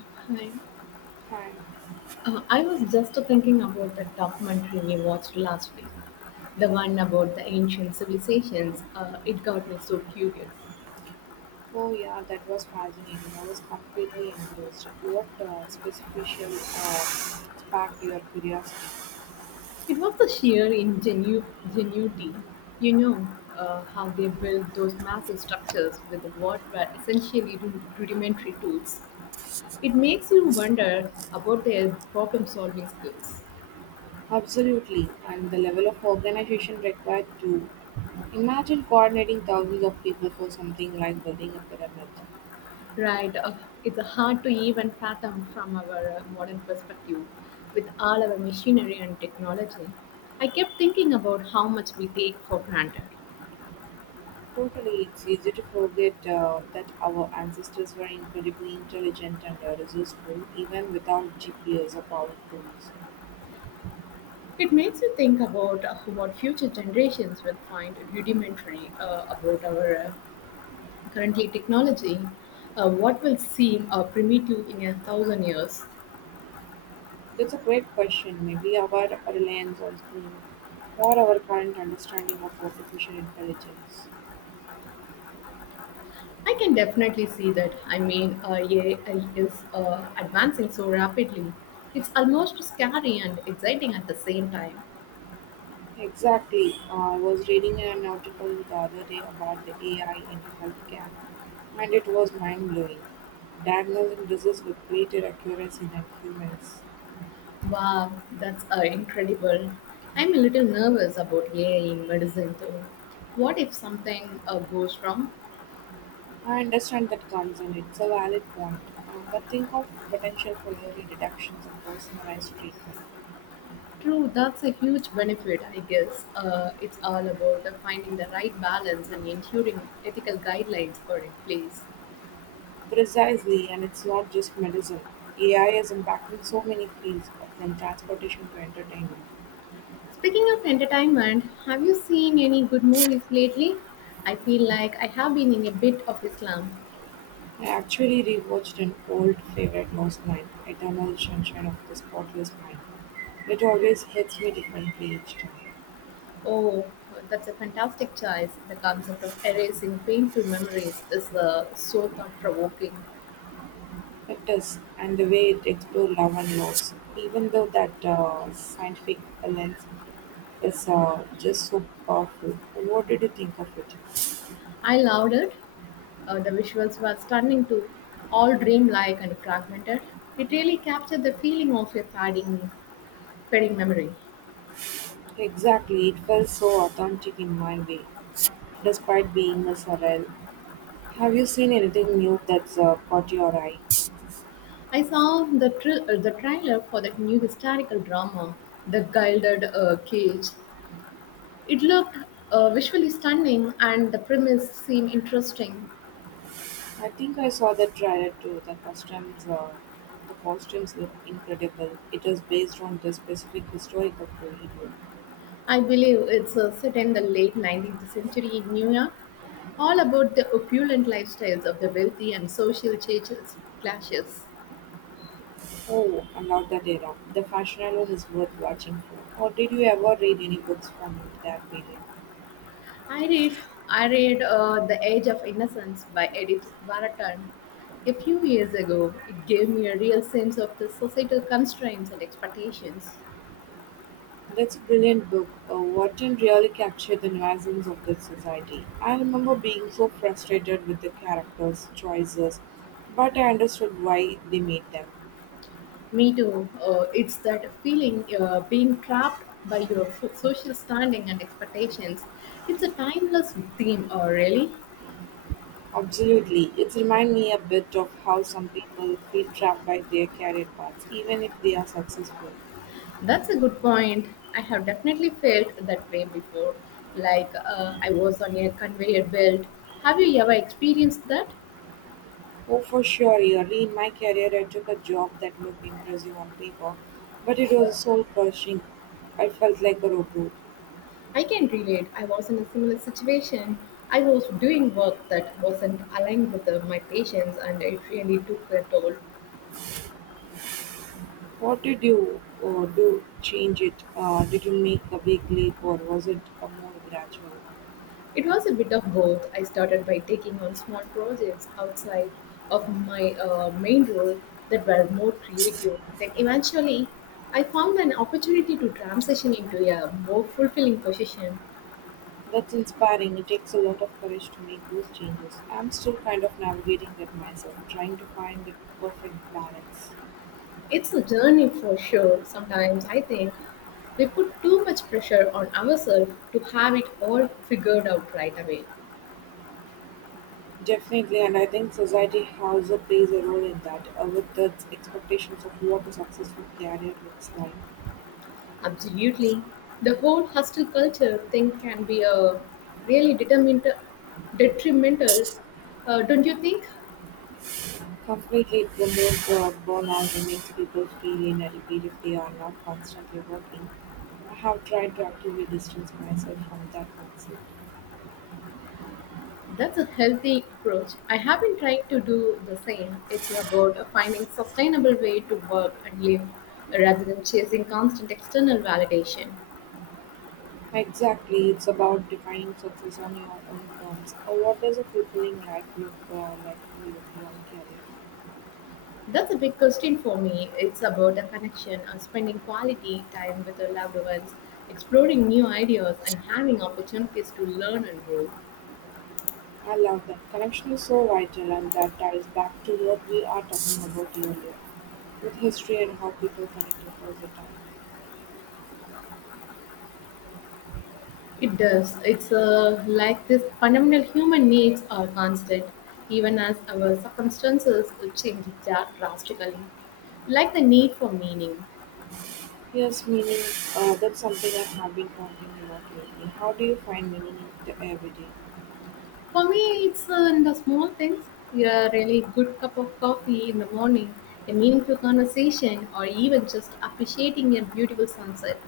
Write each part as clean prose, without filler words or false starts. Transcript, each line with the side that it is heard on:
left: Hi.
right: Fine.
left: I was just thinking about the documentary we watched last week, the one about the ancient civilizations. It got me so curious.
right: Oh yeah, that was fascinating. I was completely engrossed. What special sparked your curiosity?
left: It was the sheer ingenuity, you know, how they built those massive structures with what were essentially rudimentary tools. It makes you wonder about their problem solving skills.
right: Absolutely, and the level of organization required to imagine coordinating thousands of people for something like building a pyramid.
left: Right. It's hard to even fathom from our modern perspective with all our machinery and technology. I kept thinking about how much we take for granted.
right: Totally, it's easy to forget that our ancestors were incredibly intelligent and resourceful, even without GPS or power tools.
left: It makes you think about what future generations will find rudimentary about our currently technology, what will seem primitive in a thousand years.
right: That's a great question. Maybe our reliance on screen or our current understanding of artificial intelligence.
left: I can definitely see that. I mean, AI is advancing so rapidly. It's almost scary and exciting at the same time.
right: Exactly. I was reading an article the other day about the AI in healthcare, and it was mind blowing. Diagnosing disease with greater accuracy than humans.
left: Wow, that's incredible. I'm a little nervous about AI in medicine though. What if something goes wrong?
right: I understand that concern, it's a valid point, but think of potential for early detections and personalized treatment.
left: True, that's a huge benefit, I guess. It's all about finding the right balance and ensuring ethical guidelines are in place.
right: Precisely, and it's not just medicine. AI is impacting so many fields, from transportation to entertainment.
left: Speaking of entertainment, have you seen any good movies lately? I feel like I have been in a bit of a slump.
right: I actually rewatched an old favorite last night, Eternal Sunshine of the Spotless Mind. It always hits me differently each time.
left: Oh, that's a fantastic choice. The concept of erasing painful memories is so thought provoking.
right: It does, and the way it explores love and loss, even though that scientific lens is just so powerful. What did you think of it?
left: I loved it. The visuals were stunning too, all dreamlike and fragmented. It really captured the feeling of a fading memory.
right: Exactly, it felt so authentic in my way, despite being a surreal. Have you seen anything new that's caught your eye?
left: I saw the, the trailer for that new historical drama, The Gilded Cage. It looked visually stunning and the premise seemed interesting.
right: I think I saw the trailer too. The costumes, the costumes look incredible. It was based on the specific historical period.
left: I believe it's set in the late 19th century in New York, all about the opulent lifestyles of the wealthy and social changes, clashes.
right: Oh, I love that era. The fashion alone is worth watching for. Or did you ever read any books from that period?
left: I read, I read The Age of Innocence by Edith Wharton a few years ago. It gave me a real sense of the societal constraints and expectations.
right: That's a brilliant book. Wharton really captured the nuances of the society. I remember being so frustrated with the characters' choices, but I understood why they made them.
left: Me too. It's that feeling being trapped by your social standing and expectations. It's a timeless theme, really.
right: Absolutely. It reminds me a bit of how some people feel trapped by their career paths, even if they are successful.
left: That's a good point. I have definitely felt that way before. Like I was on a conveyor belt. Have you ever experienced that?
right: Oh, for sure, early in my career, I took a job that looked impressive on paper, but it was soul crushing. I felt like a robot.
left: I can relate. I was in a similar situation. I was doing work that wasn't aligned with my patients, and it really took a toll.
right: What did you do change it? Did you make a big leap or was it a more gradual?
left: It was a bit of both. I started by taking on small projects outside of my main role that were more creative. Then eventually, I found an opportunity to transition into a more fulfilling position.
right: That's inspiring. It takes a lot of courage to make those changes. I'm still kind of navigating that myself, trying to find the perfect balance.
left: It's a journey for sure. Sometimes I think we put too much pressure on ourselves to have it all figured out right away.
right: Definitely, and I think society also plays a role in that, with its expectations of what a successful career looks like.
left: Absolutely. The whole hustle culture thing can be a really detrimental, don't you think?
right: Completely it promotes burnout and makes people feel inadequate if they are not constantly working. I have tried to actively distance myself from that mindset.
left: That's a healthy approach. I have been trying to do the same. It's about finding sustainable way to work and live rather than chasing constant external validation.
right: Exactly, it's about defining success on your own terms. What does a fulfilling life look like for you beyond career?
left: That's a big question for me. It's about a connection and spending quality time with your loved ones, exploring new ideas and having opportunities to learn and grow.
right: I love that. Connection is so vital, and that ties back to what we are talking about earlier with history and how people connect across the time.
left: It does. It's like this fundamental human needs are constant, even as our circumstances change drastically. Like the need for meaning.
right: Yes, meaning that's something I have been pondering a lot lately. How do you find meaning in the everyday?
left: For me, it's in the small things. A really good cup of coffee in the morning, a meaningful conversation, or even just appreciating a beautiful sunset.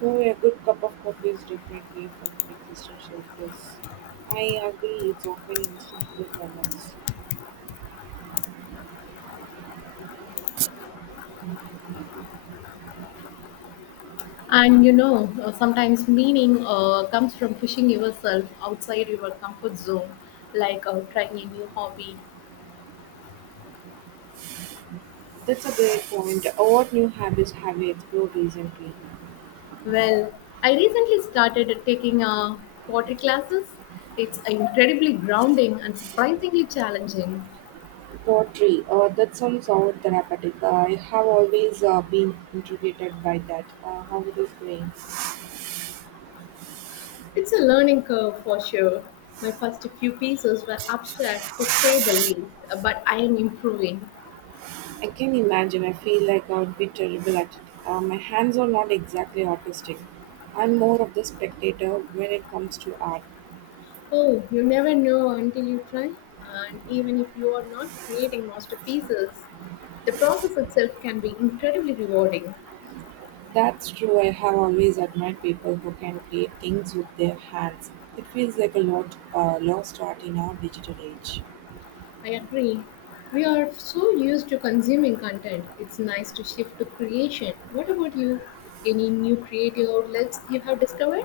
right: Maybe a good cup of coffee is differently from an existential bliss. I agree, it's often in simple moments.
left: And you know, sometimes meaning comes from pushing yourself outside your comfort zone, like trying a new hobby.
right: That's a great point. What new habits have you explored recently?
left: Well, I recently started taking pottery classes. It's incredibly grounding and surprisingly challenging.
right: Pottery, that sounds so therapeutic. I have always been intrigued by that. How it is going?
left: It's a learning curve for sure. My first few pieces were abstract to say the least, but I am improving.
right: I can imagine. I feel like I would be terrible at it. My hands are not exactly artistic. I'm more of the spectator when it comes to art.
left: Oh, you never know until you try. And even if you are not creating masterpieces, the process itself can be incredibly rewarding.
right: That's true. I have always admired people who can create things with their hands. It feels like a lot lost art in our digital age.
left: I agree. We are so used to consuming content. It's nice to shift to creation. What about you? Any new creative outlets you have discovered?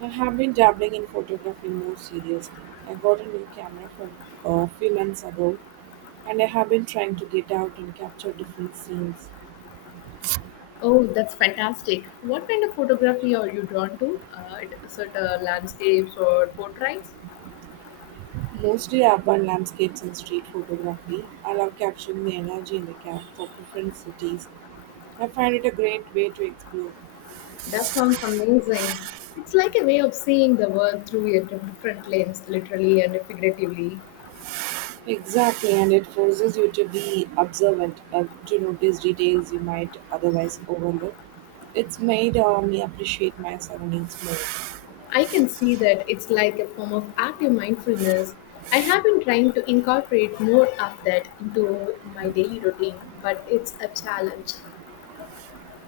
right: I have been dabbling in photography more seriously. I got a new camera for a few months ago, and I have been trying to get out and capture different scenes,
left: Oh, that's fantastic. What kind of photography are you drawn to? Certain landscapes or portraits?
right: mostly urban landscapes and street photography. I love capturing the energy in the camps of different cities. I find it a great way to explore.
left: That sounds amazing. It's like a way of seeing the world through a different lens, literally and figuratively.
right: Exactly, and it forces you to be observant, to notice details you might otherwise overlook. It's made me appreciate my surroundings more.
left: I can see that it's like a form of active mindfulness. I have been trying to incorporate more of that into my daily routine, but it's a challenge.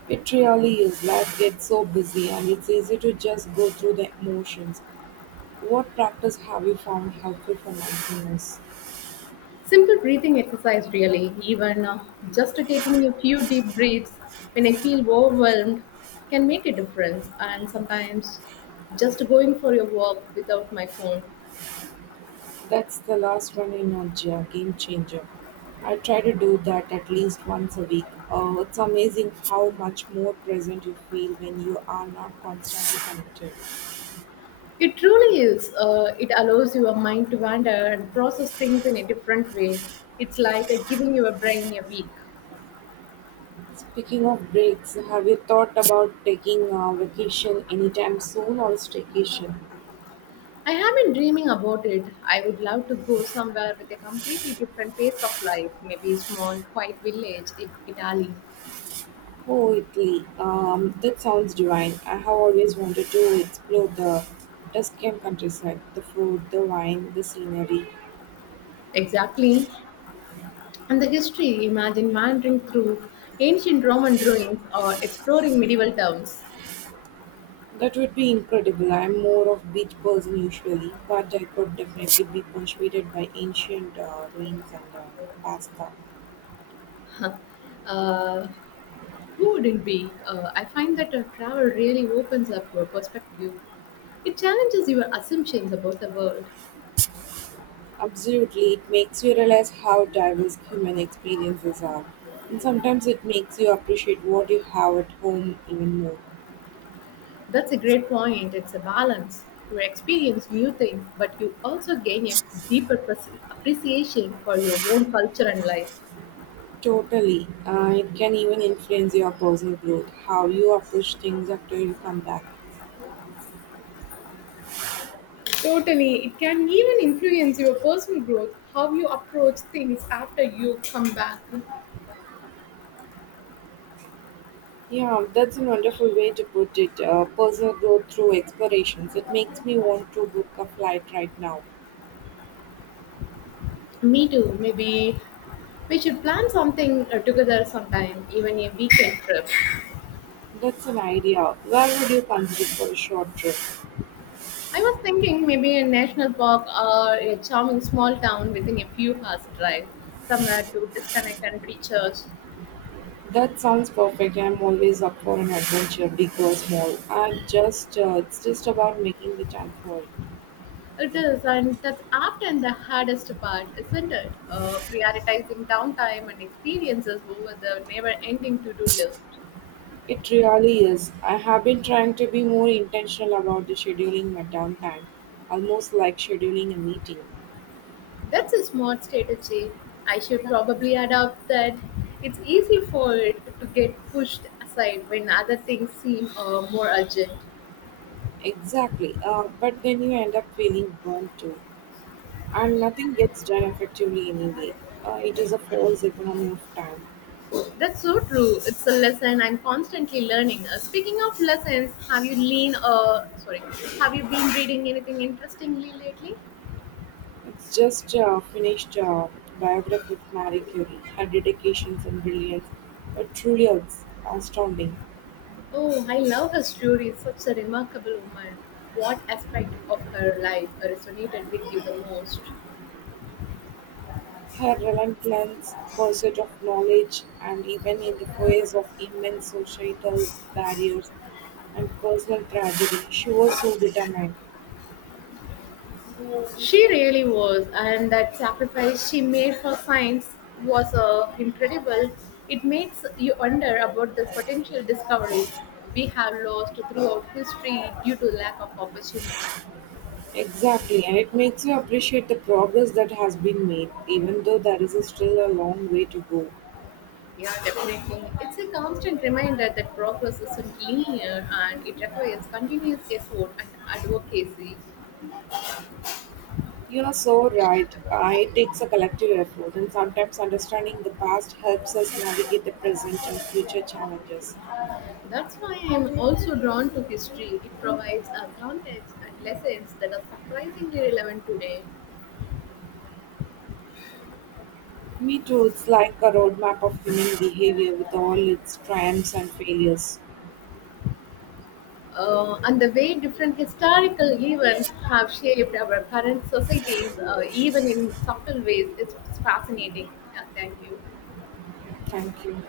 right: It really is. Life gets so busy and it's easy to just go through the motions. What practice have you found helpful for mindfulness?
left: Simple breathing exercise, really, even just taking a few deep breaths when I feel overwhelmed can make a difference. And sometimes just going for a walk without my phone.
right: That's the last one in our game changer. I try to do that at least once a week. It's amazing how much more present you feel when you are not constantly connected.
left: It truly is. It allows your mind to wander and process things in a different way. It's like giving your brain a week.
right: Speaking of breaks, have you thought about taking a vacation anytime soon or staycation?
left: I have been dreaming about it. I would love to go somewhere with a completely different pace of life, maybe a small, quiet village in Italy.
right: Oh, Italy. That sounds divine. I have always wanted to explore the Tuscan countryside, the food, the wine, the scenery.
left: Exactly. And the history imagine wandering through ancient Roman ruins or exploring medieval towns.
right: That would be incredible. I'm more of beach person usually, but I could definitely be persuaded by ancient ruins and pasta.
left: uh, who wouldn't be? I find that travel really opens up your perspective. It challenges your assumptions about the world.
right: Absolutely, it makes you realize how diverse human experiences are, and sometimes it makes you appreciate what you have at home even more.
left: That's a great point. It's a balance. You experience new things, but you also gain a deeper appreciation for your own culture and life.
right: Totally. It can even influence your personal growth, how you approach things after you come back.
left: Totally. It can even influence your personal growth, how you approach things after you come back.
right: Yeah, that's a wonderful way to put it. Personal growth through explorations. It makes me want to book a flight right now.
left: Me too. Maybe we should plan something together sometime, even a weekend trip.
right: That's an idea. Where would you consider for a short trip?
left: I was thinking maybe a national park or a charming small town within a few hours drive, somewhere to disconnect and recharge.
right: That sounds perfect. I'm always up for an adventure, big or small. It's just about making the time for it.
left: It is, and that's often the hardest part, isn't it? Prioritizing downtime and experiences over the never ending to do list.
right: It really is. I have been trying to be more intentional about the scheduling my downtime, almost like scheduling a meeting.
left: That's a smart strategy. I should probably adopt that. It's easy for it to get pushed aside when other things seem more urgent.
right: Exactly. But then you end up feeling burnt too, and nothing gets done effectively anyway. It is a false economy of time.
left: That's so true. It's a lesson I'm constantly learning. Speaking of lessons, have you been reading anything interestingly lately?
right: It's just finished biography of Marie Curie. Her dedications and brilliance are truly astounding.
left: Oh, I love her story. Such a remarkable woman. What aspect of her life resonated with you the most?
right: Her relentless pursuit of knowledge, and even in the face of immense societal barriers and personal tragedy, she was so determined.
left: She really was, and that sacrifice she made for science was incredible. It makes you wonder about the potential discoveries we have lost throughout history due to lack of opportunity.
right: Exactly, and it makes you appreciate the progress that has been made, even though there is still a long way to go.
left: Yeah, definitely. It's a constant reminder that progress isn't linear and it requires continuous effort and advocacy.
right: You are so right. It takes a collective effort, and sometimes understanding the past helps us navigate the present and future challenges.
left: That's why I am also drawn to history. It provides a context and lessons that are surprisingly relevant today,
right: Me too, it's like a roadmap of human behavior with all its triumphs and failures.
left: and the way different historical events have shaped our current societies, even in subtle ways, it's fascinating. Yeah, thank you.
right: Thank you.